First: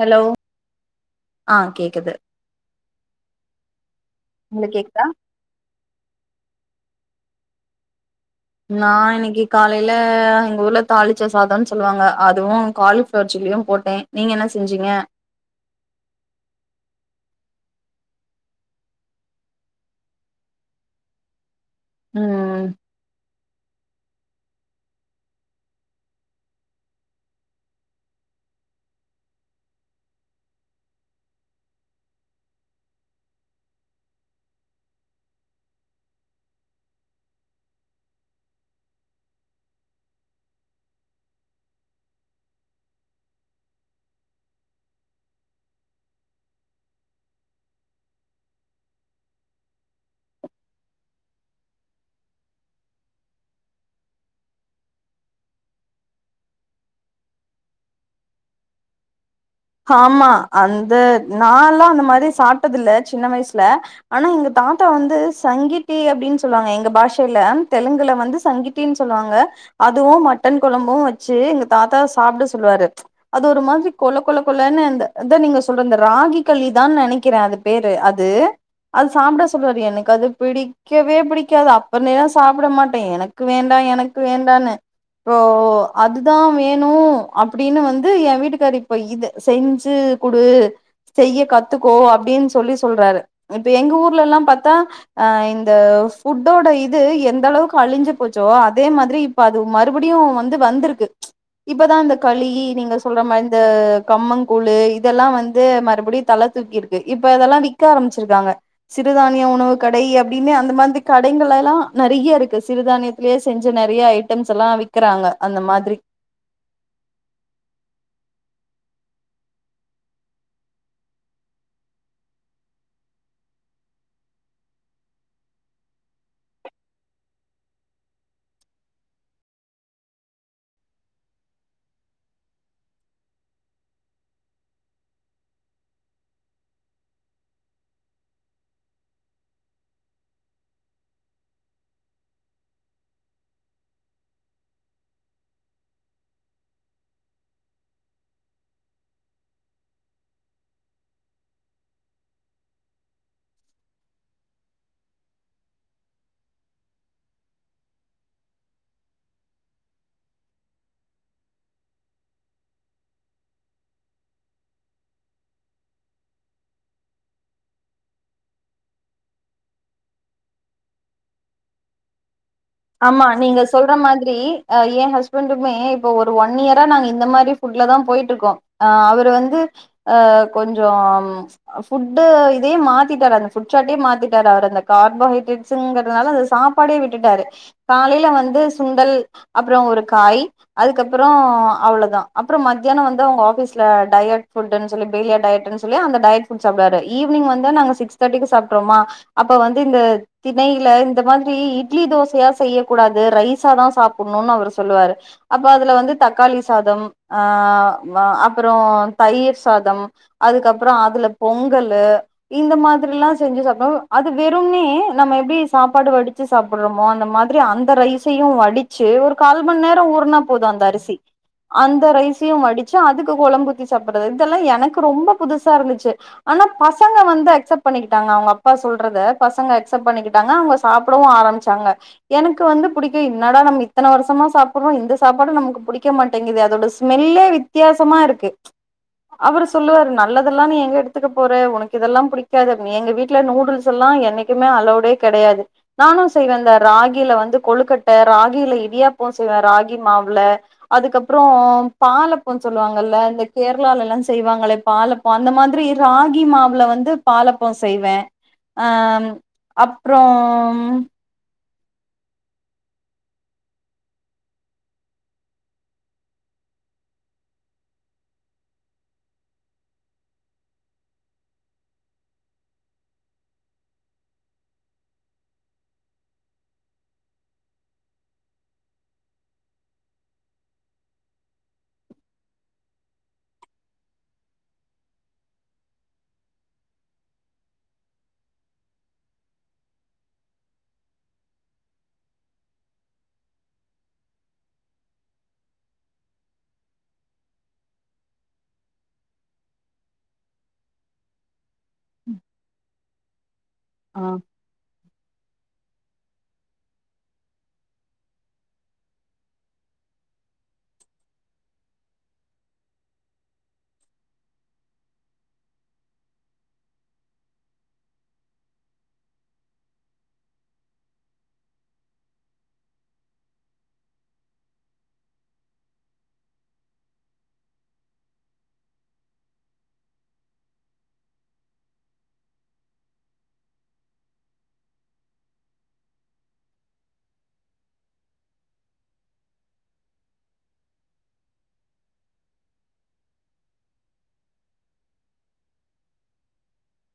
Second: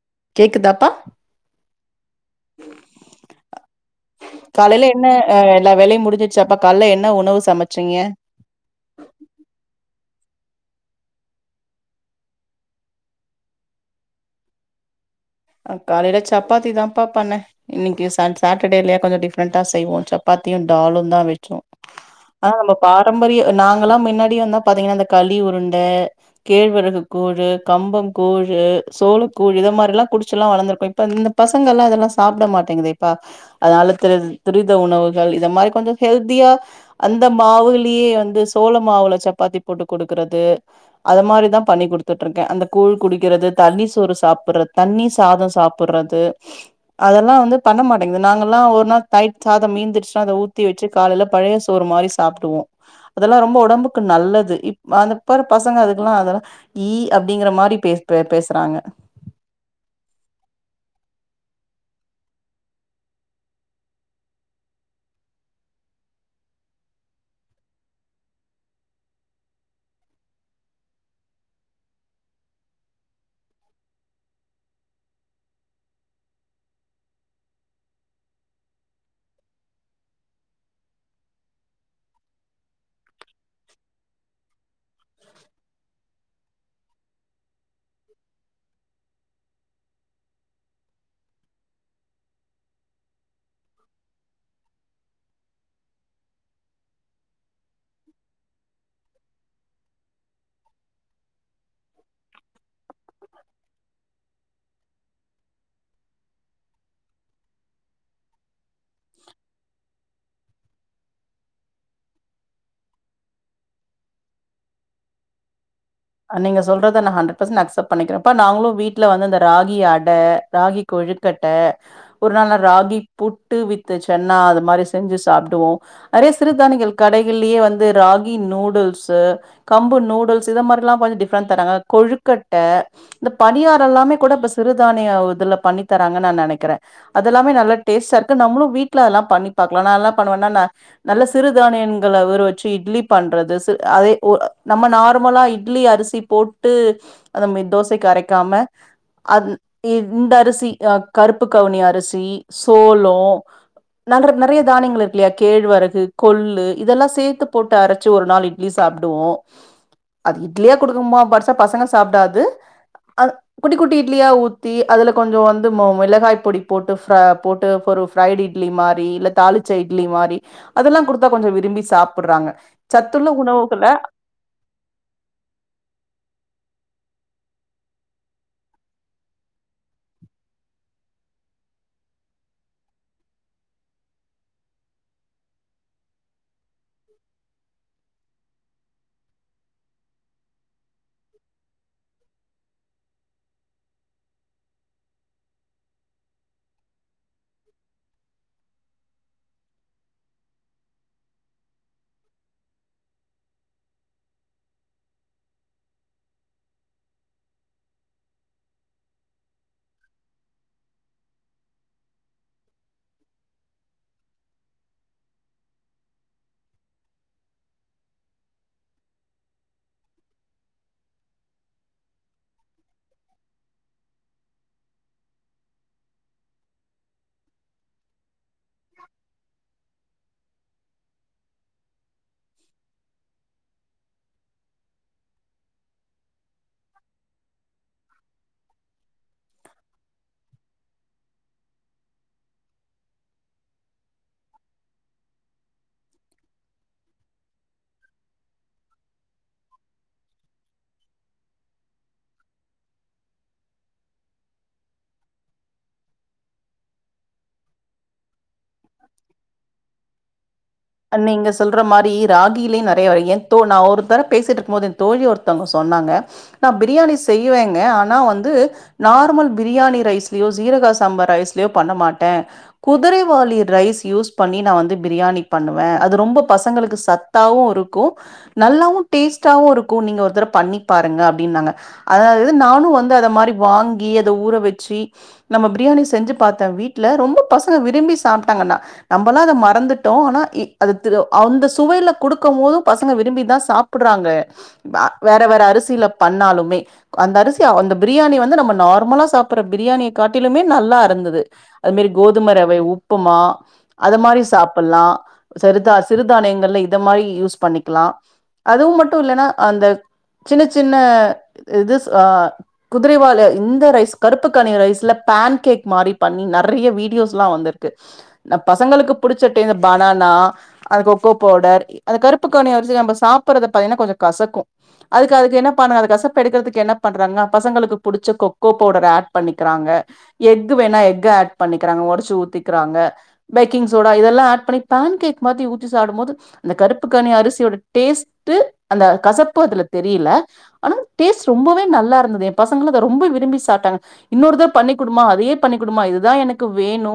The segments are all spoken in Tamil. ஹலோ கேக்குதாப்பா ஆ கேக்குது [unintelligible] ல்ல என்ன அ எல்லா வேலையு முடிஞ்சிச்சாப்பா கால்ல என்ன உணவு சமச்சிங்க நா இன்னைக்கி காலையில எங்க ஊர்ல தாளிச்சா சாதன் சொல்லுவாங்க அதுவு காலிஃப்ளவர் சில்லியு போட்டே நீங்க என்ன செஞ்சீங்க அ காலையில சப்பாத்தி தான்பா பண்ணே இன்னைக்கு சன் சாட்டடேல்யே கொஞ்சோ டிஃப்ரெண்டா செய்வோன்ட் சப்பாத்தியு டாலுந்தா வெச்சோ ஆனா ம் நம்ப பாரம்பரிய நாங்கல்லா மின்னாடி வந்தா பாத்தீங்ன்னா அந்த களி உருண்ட கேழ்வெரகு கூழு கம்பங்கூழு சோளக்கூழு இத மாரில்லா குடிச் சில்லா வளந்திருக்கோ இப்போ இந்த பசங்கல்லா இதெல்லா சாப்டமாட்டேங்குதேப்பா அதனால திரி துரித உணவுகள் இத மாரி கொஞ்சோ ஹெல்த்தியா அந்த மாவுலயே வந்து சோள மாவுல சப்பாத்தி போட்டு கொடுக்கறது அது மாரிதா பண்ணி குடுத்துட்டு இருக்கே அந்த கூழ் குடிக்கிறது தண்ணி சோறு சாப்புறத் தண்ணி சாதொ சாப்புறது அதெல்லா வந்து பண்ண மாட்டேங்குது நாங்கல்லா ஒரு நாள் தயிட் சாதம் மீந்துடுச்சுா அத ஊத்தி வச்சு காலையில பழைய சோறு மாறி சாப்டுவோ அதெல்லா ரொம்ப உடம்புக்கு நல்லது இப் அந்தப்பரு பசங்க அதுக்கெல்லா அதெல்லா ஈ அப்படிங்கற மாறி பே பே பேசுறாங்க ஹாமா அந்த நா எல்லா அந்த மாறி சாப்ட்டது இல்ல சின்ன வயசுல ஆனா எங்க தாத்தா வந்து சங்கீதி அப்டின்னு சொல்லுவாங்க எங்க பாஷைல தெலுங்குல வந்து சங்கீ டீன் சொல்லுவாங்க அதுவு மட்டன் கொழம்பும் வச்சு எங்க தாத்தா சாப்ட சொல்லுவாரு அது ஒரு மாதிரி கொல கொல லன்னு இந்த அத நீங்க சொல்ற இந்த ராகி களிதான்னு நனைக்கிறே அது பேரு அது அது சாப்பிட சொல்லுவாரு எனக்கு அது பிடி க்கவே பிடிக்காது அப்பும்லேலா சாப்ட மாட்டே எனக்கு வேண்டா எனக்கு வேண்டான்னு ஓ ஓ அதுதா வேணு அப்படின்னு வந்து என் வீட்டுக்காரு இப்ப இத செஞ்சு குடு செய்ய கத்துக்கோ அப்டின்னு சொல்லி சொல்றாரு இப்ப எங்க ஊர்ல எல்லா பாத்தா அ இந்த ஃபுட்டோட இது எந்த அளவுக்கு அழிஞ்சு போச்சோ அதே மாதிரி இப்ப அது மறுபடியு வந்து வந்திருக்கு இப்பதா இந்த களி நீங்க சொல்ற மார் இந்த கம்பங் கூழு இதெல்லா வந்து மறுபடியு தல தூக்கிருக்கு இப்ப இதெல்லா விக்க ஆரம்பிச்சிருக்காங்க சிறுதானிய உணவு கடை அப்படின்னே அந்த மாதிரி கடைகள் எல்லா நெறைய இருக்கு சிறுதானிய லே செஞ்ச நெறைய ஐட்டம்ஸ் எல்லா விக்கறாங்க அந்த மாதிரி அ நீங்க சொல்றத நான் ஹண்ட்ரட் பெர்சன்ட் அக்ஸப்ட் பண்ணிக்கிறேப்பா நாங்களும் வீட்ல வந்து இந்த ராகி அட ராகி கொழுக்கட்ட ஒரு நாள ராகி புட்டு வித்து சென்னா அது மாதிரி செஞ்சு சாப்டுவோ நெறைய சிறுதானிகள் கடைகள்லயே வந்து ராகி நூடுல்ஸு கம்பு நூடுல்ஸ் இத மாதிரி ல்லாம் கொஞ்ச டிஃப்ரெண்ட் தறாங்க கொழுக்கட்ட இந்த பணியார எல்லாமே கூட இப்ப சிறுதானிய இதுல பண்ணி தராங்கன்னு நா நெனைக்றே அதெல்லாமே நல்ல டேஸ்டா இருக்கு நம்மலு வீட்ல எல்லாம் பண்ணி பாக்கலா நா எல்லாம் பண்ணுவேன்னா நா நல்ல சிறுதானியன்கல உர வச்சு இட்லி பண்றது சி அதே ஒரு நம்ம நார்மலா இ இட்லி அரிசி போட்டு அந்த மெ தோசைக்கு அரைக்காம அந் இந்த அரிசி அ கருப்பு கவுனி அரிசி சோளோ நல்ற நெறைய தானியங்கள் இருக்குல்லையா கேழ்வரகு கொல்லு இதெல்லா சேத்து போட்டு அரச்சு ஒரு நாள் இட் லி சாப்டுவோ அது இட்லியா குடுக்கமா படுசா பசங்க சாப்டாது அ குட்டி குட்டி இட்லியா ஊத்தி அதுல கொஞ்சம் வந்து மு மிளகாய் பொடி போட்டு ஃபர போட்டு பொறுஃ ஃப்ரைட் இட்லி மாறி இல்ல தாளிச்சா இட்லி மாறி அதெல்லா குடுத்தா கொஞ்ச விரும்பி சாப்றாங்க ஆமா நீங்க சொல்ற மாதிரி ஆ என் ஹஸ்பண்டுக்குமே இப்போ ஒரு ஒன் இயரா நாங்க இந்த மாதிரி ஃபுட்ல தா போயிட்டு இருக்கோ ஆ அவரு வந்து அ கொஞ்சம் அ ஃபுட்டு இதே மாத்திட்டாரு அந்த ஃபுட் சாட்டே மாத்திட்டாரு அவர் அந்த கார்போஹைட்ரேட் ஸ்ங்கிறதுனால அந்த சாப்பாடே விட்டுட்டாரு காலையில வந்து சுண்டல் அப்புறோ ஒரு காய் அதுக்கப்புறோ அவ்ளோதா அப்புறம் மத்தியானம் வந்து அவுங்க ஆபீஸ்ல டயட் ஃபுட்னு சொல்லி பெலியா டயட்டுன் சொல் சொல்லி அந்த டையட் ஃபுட் சாப்டுவாரு ஈவினிங வந்து நாங்க சிக்ஸ் தர்டிக்கு சாப்ட்ருவோமா அப்ப வந்து இந்த திணையில இந்த மாதிரி இட்லி தோஸ் [unintelligible] செய்யக் கூடாது ரைசா தா சாப்பிடணுனு அவரு சொல்லுவாரு அப்போ அதுல வந்து தக்காளி சாதம் ஆ அப்றோ தயிர் சாதம் அதுக்கப்றோ அதுல பொங்கலு இந்த மாரில்லா செஞ்சு சாப்பிடோம் அது வெறும்னே நம்ம எப்டி சாப்பாடு வடிச்சு சாப்பிடுறோ அந்த மாரி அந்த ரைசையு வடிச்சு ஒரு கால் மணி நேர ஊற்னா போது அந்த அரிசி அந்த ரைசையு வடிச்சு அதுக்கு கொழம்பூத்தி சாப்பிடுறது இதெல்லா எனக்கு ரொம்ப புதுசா இருந்துச்சு ஆனா பசங்க வந்து அக்செப்ட் பண்ணிக்கிட்டாங்க அவங்க அப் அப்பா சொல்றது பசங்க அக்செப்ட் பண்ணிக்கிட்டாங்க அவங்க சாப்பிடவு ஆரம்பிச்சாங்க எனக்கு வந்து பிடிக்க என்னடா நம்ம இத்தன வருஷமா சாப்பிடுறோ இந்த சாப்பாடு நமக்கு பிடிக்க மாட்டேங்குது அதோட ஸ்மெல்லே வித்தியாசமா இருக்கு அவரு சொல்லுவாரு நல்லதெல்லா நீ எங்க எடுத்துக்க போற உனக்கு இதெல்லா புடிக்காது நீ எங்க வீட் வீட்ல நூடுல்ஸ் எல்லா என்னைக்குமே அளோவ்டே கெடையாது நானு செய்வ இந்த ராகில வந்து கொழுக்கட்ட ராகில இடியாப்போ செய்வ ராகி மாவுல அதுக்கப்றோ பாலப்போ சொல்லுவாங்கல்ல இந்த கேரளால எல்லா செய்வாங்ளே பாலப் அந்த மாரி ராகி மாவுல வந்து பாலப்போ செய்வே ஆ அப்றோ நீங்க சொல்ற மாரி ராகிலயு நெறைய வகைய ஏ தோ நா ஒரு தர பேசிகிட்டு இருக்கும்போது ஏ தோழி ஒருத்தவங்க சொன்னாங்க நா பிரியாணி செய்யிவேங்க ஆனா வந்து நார்மல் பிரியாணி ரைஸ்லயோ சீரக சம்பா ரைஸ்லயோ பண்ண மாட்டே குதிரைவாளி ரைஸ் யூஸ் பண்ணி நா வந்து பிரியாணி பண்ணுவே அது ரொம்ப பசங்களுக்கு சத்தாவு இருக்கு நல்லாவு டேஸ்ட்டாவு இருக்கு நீங்க ஒருத்தடவ பண்ணி பாருங்க அப்டின்னாங்க அதாவது நானு வந்து அத மாரி வாங்கி அத ஊற வெச்சு நம்ம பிரியாணி செஞ்சு பாத்தே வீட்ல ரொம்ப பசங்க விரும்பி சாப்ட்டாங்கன்னா நம்மளா அத மறந்துட்டோ ஆனா இ அது அந்த சுவையில குடுக்கும் போது பசங்க விரும்பி தா சாப் சாப்பிடறாங்க வேற வேற அரிசில பண்ணாலுமே அந்த அரிசி அந்த பிரியாணி வந்து நம்ம நார்மலா சாப்பிடுற பிரியாணிய காட்டிலுமே நல்லா இருந்தது அது மாரி கோதுமை ரவை உப்புமா அது ஆ மாரி சாப்பிட்லா சரிதாசி சிறுதானயங்கள இத மாரி யூஸ் பண்ணிக்கலா அதுவு மட்டு இல்லன்னா அந்த சின்ன சின்ன இது குதிரைவாளி இந்த ரைஸ் கருப்பு கவுனி ரைஸ்ல பேன் கேக் மாரி பண்ணி நெறைய வீடியோஸ் எல்லா வந்து க்கு பசங்களுக்கு புடிச்சிட்டு இந்த பனானா அது கொக்கோ பவுடர் அந்த கருப்பு கவுனிய அரிசி நம்ம சாப்படுறத பாத்தீங்கன்னா கொஞ்சோ கசக்கு அதுக்கு அதுக்கு என்ன பண்ணுங்க அது கசப்ப எடுக்கறதுக்கு என்ன பண்றாங்க பசங்களுக்கு புடிச்ச கொக்கோ பவுடர் ஆட் பண்ணிக்கிறாங்க எக்கு வேணா எக்கு ஆட் பண்ணிக்கிறாங்க ஒடச்சு ஊத்திக்கிறாங்க பேக்கிங் சோடா இதெல்லா ஆட் பண்ணி போன் கேக் மாரி ஊற்றி சாப்பிடு போது அந்த கருப்பு கவுனி அரிசியோட டேஸ்ட்டு அந்த கசப்பு அதுல தெரியல ஆனா டேஸ்ட் ரொம்பவே நல்லா இருந்தது ஏ பசங்களு அத ரொம்ப விரும்பி சாப்பிட்டாங்க இன்னொரு தடவ பண்ணி குடுமா அதையே பண்ணி குடுமா இதுதா எனக்கு வேணு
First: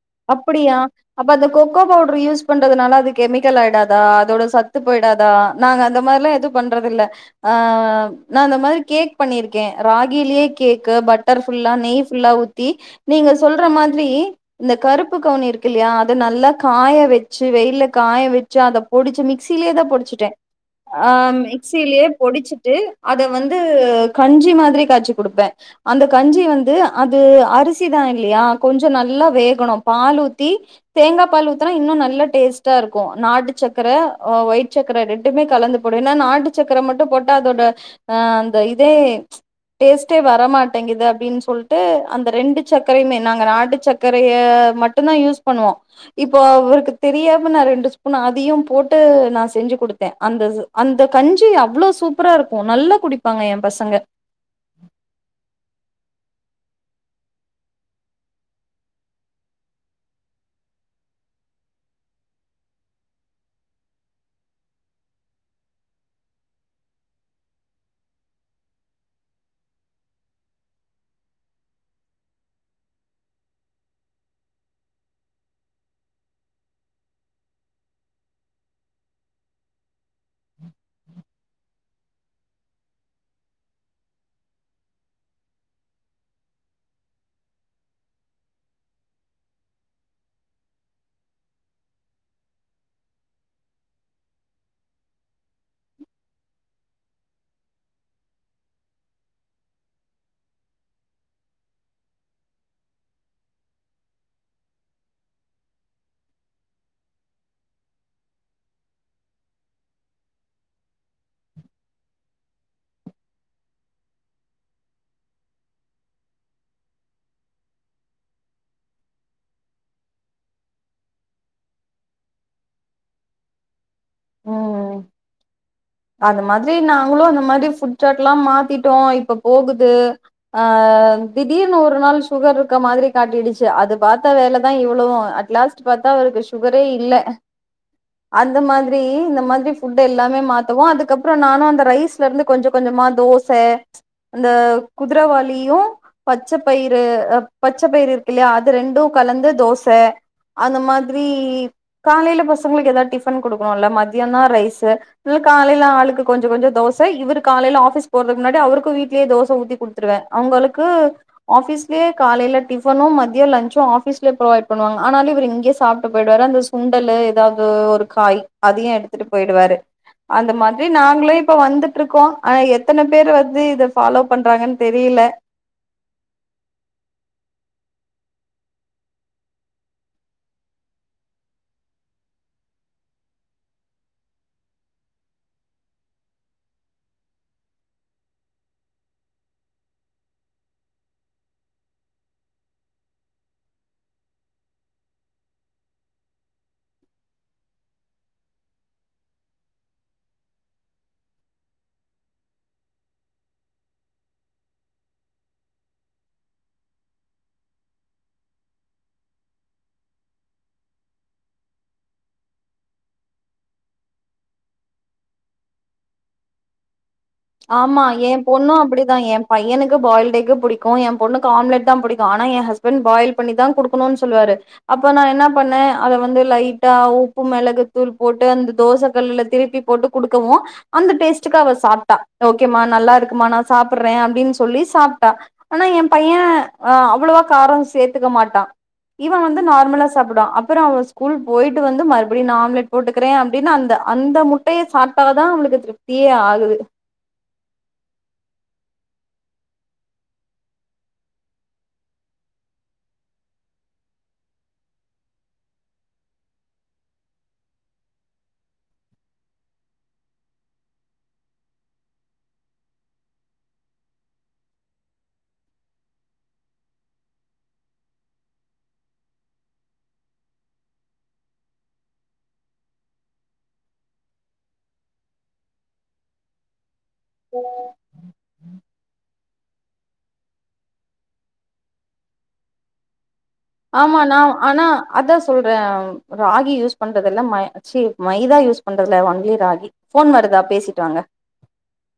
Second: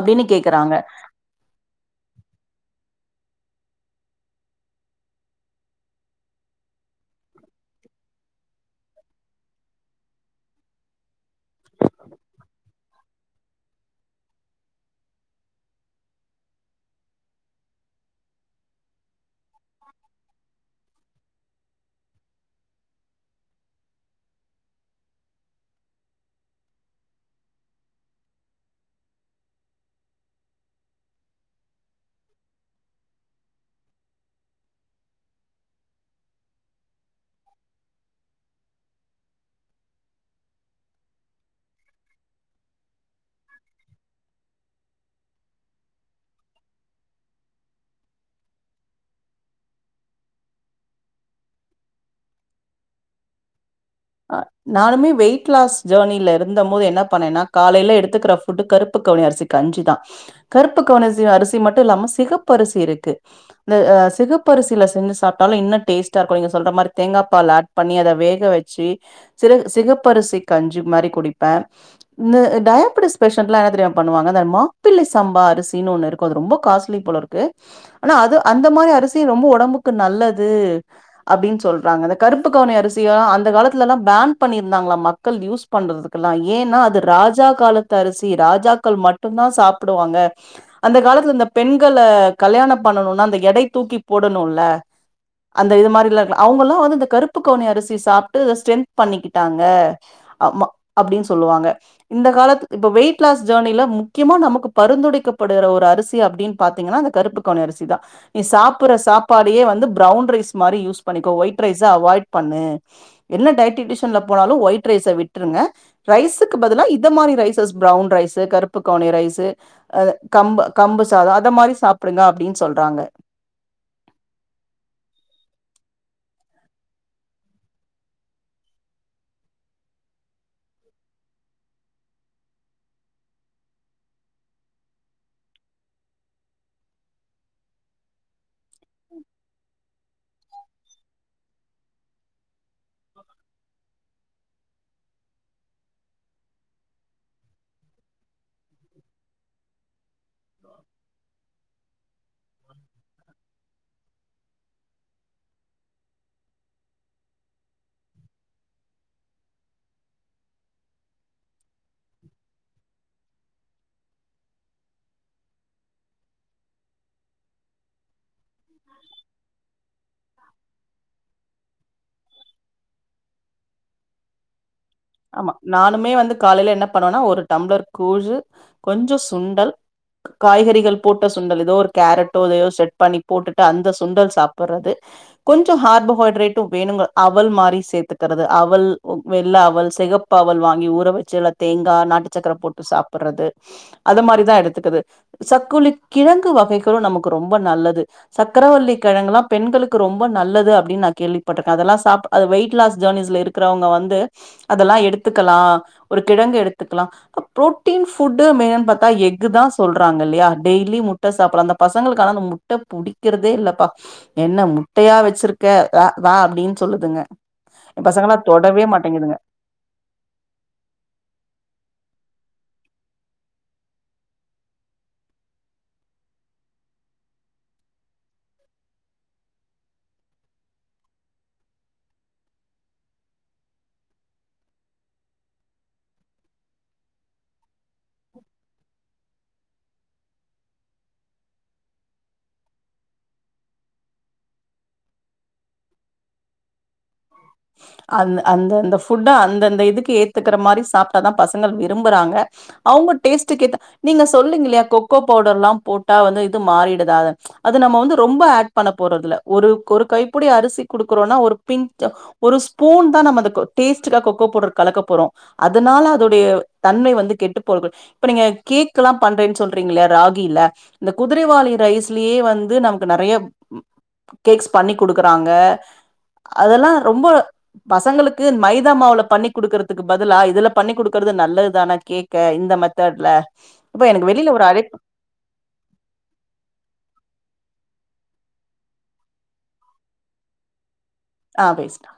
அப்டின்னு கேக்குறாங்க அப்பிடியா அப்ப அந்த கொக்கோ பவுடர் யூஸ் பண்றதுனால அது கெமிக்கல் ஆயிடாதா அதோட சத்து போயிடாதா நாங்க அந்த மாரிலா எதுவு பண்றதில்ல ஆ நா அந்தந்த மாரி கேக் பண்ணிருக்கே ராகிலயே கேக்கு பட்டர் ஃபுல்லா நெய் ஃபுல்லா ஊத்தி நீங்க சொல்ற மாதிரி இந்த கருப்பு கவுனி இருக்குல்லயா அத நல்லா காய வெச்சு வெயில காய வெச்சு அத பொடிச்ச மிக்சிலயே தான பொடிச்சுட்டே ஆ மிக்சியிலயே பொடிச்சிட்டு அத வந்து கஞ்சி மாதிரி காய்ச்சி குடுப்பே அந்த கஞ்சி வந்து அது அரிசிதா இல்லையா கொஞ்ச நல்லா வே க்கணும் பாலூத்தி தேங்கா பால் ஊத்தனா இன்னு நல்ல டேஸ்ட்டா இருக்கு நாட்டு சக்கர ஒயிட் சக்கர ரெண்டுமே கலந்துப் போடுவ என்ன நாட்டு சக்கர மட்டு போட்டா அதோட அ அந்த இதே டேஸ்ட்டே வர மாட்டேங்குது அப்டின் சொல்ட்டு அந்த ரெண்டு சக்கரையுமே நாங்க நாட்டு சக்க ரைய மட்டுந்தா யூஸ் பண்ணுவோ இப்போ அவருக்கு தெரியாம நா ரெண்டு ஸ்பூன் அதையு போட்டு நா செஞ்சு குடுத்தே அந்த ச அந்த கஞ்சி அவ்ளோ சூப்பரா இருக்கு நல்லா குடிப்பாங்க எ பசங்க நானுமே வெயிட் லாஸ் ஜேனியில இருந்தம் போது என்ன பண்ணேன்னா காலையில எடுத்துக்குற ஃபு ஃபுட் கருப்பு கவுனி அரிசி கஞ்சுதா கருப்பு கவுனி அரிசி அரிசி மட்டு இல்லாம சிகப்பு அரிசி இருக்கு இந்த சிகப்பரிசில செஞ்சி சாப்டாலு இன்னு டேஸ்ட்டா இருக்கு நீங்க சொல்ற மாரி தேங்கா பால் ஆட் பண்ணி அத வேக வச்சு சிறகு சிகப்பரிசி கஞ்சு மாரி குடிப்ப இந்த டயாபடிஸ் பேஷன்ட்லா என்ன தெரியுமா பண்ணுவாங்க இந்த மாப்பிள்ளை சம்பா அரிசினு ஒன்னு இருக் கு அது ரொம்ப காஸ்ட்லி போல இருக்கு ஆனா அது அந்த மாரி அரிசி ரொம்ப ஒடம்புக்கு நல்லது அப்டின் சொல்றாங்க அந்த கருப்பு கவுணி அரிசிய அந்த காலத் துலல்லா பேன் பண்ணியிருந்தாங்களா மக்கள் யூஸ் பண்றதுகெல்லா ஏன்னா அது ராஜா காலத்த அரிசி ராஜாக்கள் மட் ட்டும்ந்தா சாப்புடுவாங்க அந்த காலத்துல இந்த பெண்கள கல்யாண பண்ணணுனா அந்த எடை தூக்கி போடணுல அந்த இது மாரில்லா இருக்குல அவங்கல்லா வந்து இந்த கருப்பு கவுனி அரிசி சாப்டு ஸ்ட்ரென்த் பண்ணிக்கிட்டாங்க ஆமா அப்டின் சொல்லுவாங்க இந்த காலத்து இப்ப வெயிட் லாஸ் ஜெர்னியில முக்கியமா நமக்கு பரிந்துரைக்கப்படுகிற ஒரு அரிசி அப்டின் பாத்தீங்கன்னா அந்த கருப்புக்கவுனி அரிசி தா நீ சாப்புற சாப்பாடியே வந்து பிரௌவுன் ரைஸ் மாரி யூஸ் பண்ணிக்கோ ஒயிட் ரைஸ அவாய்ட் பண்ணு என்ன டைட்டிஷன்ல போனாலு ஒயிட் ரைஸ விட்ருங்க ரைஸுக்கு பதிலா இத மாரி ரைசஸ் பிரௌன் ரைஸு கருப்புக்கவனி ரைஸு அ கம்பு கம்பு சாத அத மாரி சாப்பிடுங்க அப்டின்னு சொல்றாங்க ம் அது மாதிரி நாங்களு அந்த மாரி ஃபுட் சாட்ல்லா மாத்திட்டோ இப்ப போகுது ஆ திடீர்னு ஒரு நாள் சுகர் இருக்க மாதிரி காட்டிடுச்சு அது பாத்த வேலதா இவ்ளவு அட்லாஸ்ட் ச்சு பாத்தா அவருக்கு சுகரே இல்ல அந்த மாதி ரி இந்த மாதிரி ஃபுட் எல்லாமே மாத்தவு அதுக்கப்புற நானு அந்த ரைஸ்ல இருந்து கொஞ்ச கொஞ்சமா தோச அந்த குதிரவாளியு பச்சை பயிரு பச்சை பயிரு இருக்கு இல்லையா அது ரெண்டு கலந்து தோச அந்த மாதிரி காலையில பசங்களுக்கு ஏதாவது டிஃபன் கொடுக்கணுல்ல மத்தியானம் ரைஸு இல் காலையில ஆளுக்கு கொஞ்ச கொஞ்ச தோசை இவர் காலையில ஆபிஸ் போறதுக்கு முன்னாடி அவருக்கு வீட்லயே தோச ஊத்தி குடுத் த்துருவே அவங்களுக்கு ஆபீஸ்லயே காலையில டிஃபனு மதிய லன்சு ஆபீஸ்லயே ப்ரொவைட் பண்ணுவாங்க ஆனாலு இவரு இங்கயே சாப்ட்டு போயிடுவாரு அந்த குண்டலு ஏதாவது ஒரு காய் அதையு எடுத்துட்டு போயிடுவாரு அந்த மாதிரி நாங்களு இப்ப வந்துட்டு இருக்கோ ஆ எத்தன பேர் வந்து இத ஃபாலோ பண்றாங்கன்னு தெரில நானுமே வந்து காலையில என்ன பண்ணுவனா ஒரு டம்ளர் கூழு கொஞ்ச சுண்டல் காய்கறிகள் போட்ட சுண்டல் ஏதோ ஒரு கேரட்டோ இதையோ செட் பண்ணி போட்டுட்டு அந்த சுண்டல் சாப்பறது கொஞ்ச ஹார்போஹைட்ரேட்டு வேணுங்க அவல் மாரி சேத்துக்கறது அவல் வெள்ள அவல் சிகப்பவல் வாங்கி ஊற வச்சு இல்ல தேங்கா நாட்டு சக்கர போட்டு சாப்புடுறது அது மாரிதா எடுத்துக்குது சக்குலிக் கிழங்கு வகைகளு நமக்கு ரொம்ப நல்லது சக்கரவல்லி கிழங்கெல்லா பெண்களுக்கு ரொம்ப நல்லது அப்டின்னு நா கேள்விப்பட்டிருக்கே அதெல்லா சாப் அது வெயிட் லாஸ் ஜானிஸ்ல இருக்கிறவங்க வந்து அதெல்லா எடுத்துக்கலா ஒரு கிழங்கு எடுத்துக்கலா ப்ரோட்டீன் ஃபுட்டு மெய்னா பாத்தா எஃகு தா சொல்றாங்க இல்லையா டெய்லி முட்ட சாப்ல அந்த பசங்களுக்கான மு முட்ட புடிக்கிறதே இல்லப்பா என்ன முட்டையா வச்சிருக்க த்வ வ அப்டின்னு சொல்லுதுங்க ஆமா என் ஏ பசங்கலா பொண்ணு தொடவே அப்டிதா மாட்டேங்குதுங்க ஏ பையனுக்கு பாயில்ட் எக்கு புடிக்கு எ பொண்ணுக்கு ஆம்லெட் தா புடிக்கு ஆனா எ ஹஸ்பண்ட் பாயில் பண்ணிதா குடுக்குணு சொல்லுவாரு அப்ப நா என்ன பண்ணே அத வந்து லைட்டா உப்பு மிளகு தூள் போட்டு அந்த தோச கல்லுல திருப்பிப் போட்டு குடுக்கவு அந்த டேஸ்டுக்கு அவ சாப்ட்டா ஓகேமா நல்லா இருக்குமா நா சாப்பறே அப்டின்னு சொல்லி சாப்ட்டா ஆனா எ பைய ஆ அவ்ளவா காரோ சேத்துக்க மாட்டா இவ வந்து நார்மலா சாப்புற அப்பறோ அவ ஸ்கூல் போயிட்டு வந்து மறுபடியு நா ஆம்லெட் போட்டுக் க்றே அப்டின்னு அந்த அந்த முட்டைய சாப்ட்டாதா அவளுக்கு திருப்தியே ஆகுது அந் அந்த அந்த ஃபுட்டு அந்தந்த இதுக்கு ஏத்துக்கிற மாரி சாப்ட்டாதா பசங்கள் விரும்புறாங்க அவுங்க டேஸ்ட்டுக்கு கேத்த நீங்க சொல்லுங் இல்லையா கொக்கோ பவுடர்ல்லா போட்டா வந்து இது மாறிடுதாத அது நம்ம வந்து ரொம்ப ஆட் பண்ண போறதில்ல ஒரு கொரு கைப்புடி அரிசி குடுக்குறோனா ஒரு பிஞ்ச் ஒரு ஸ்பூன் தா நம்ம அந்த கொ டேஸ்ட்கா கொக்கோ பவுடர் கலக்க போறோ அதனால அதோடைய தன்மை வந்து கெட்டு போகு இப்ப நீங்க கேக்ல்லா பண்றேன்னு சொல்றீங்கில்லையா ராகில இந்த குதிரைவாளி ரைஸ்லேயே வந்து நமக்கு நெறைய கேக்ஸ் பண்ணி குடுக்குறாங்க அதெல்லா ரொம்ப பசங்களுக் கு மைதா மாவுல பண்ணி் குடுக்றதுக்கு பதிலா இதுல பண்ணி குடுக்றது நல்லதுதான கேக்க இந்த மெத்தட்ல இப்ப எனக்கு ஆமானாவ் வெளில ஒரு ஆனா அழைப்பு அதா சொல்றே ராகி யூஸ் பண்றதெல்லா மை ச்சி மைதா யூஸ் பண்றதில்ல ஒன்லி ராகி ஃபோன் வருதா பேசிட்டு வாங்க ஆ பேசிட்டா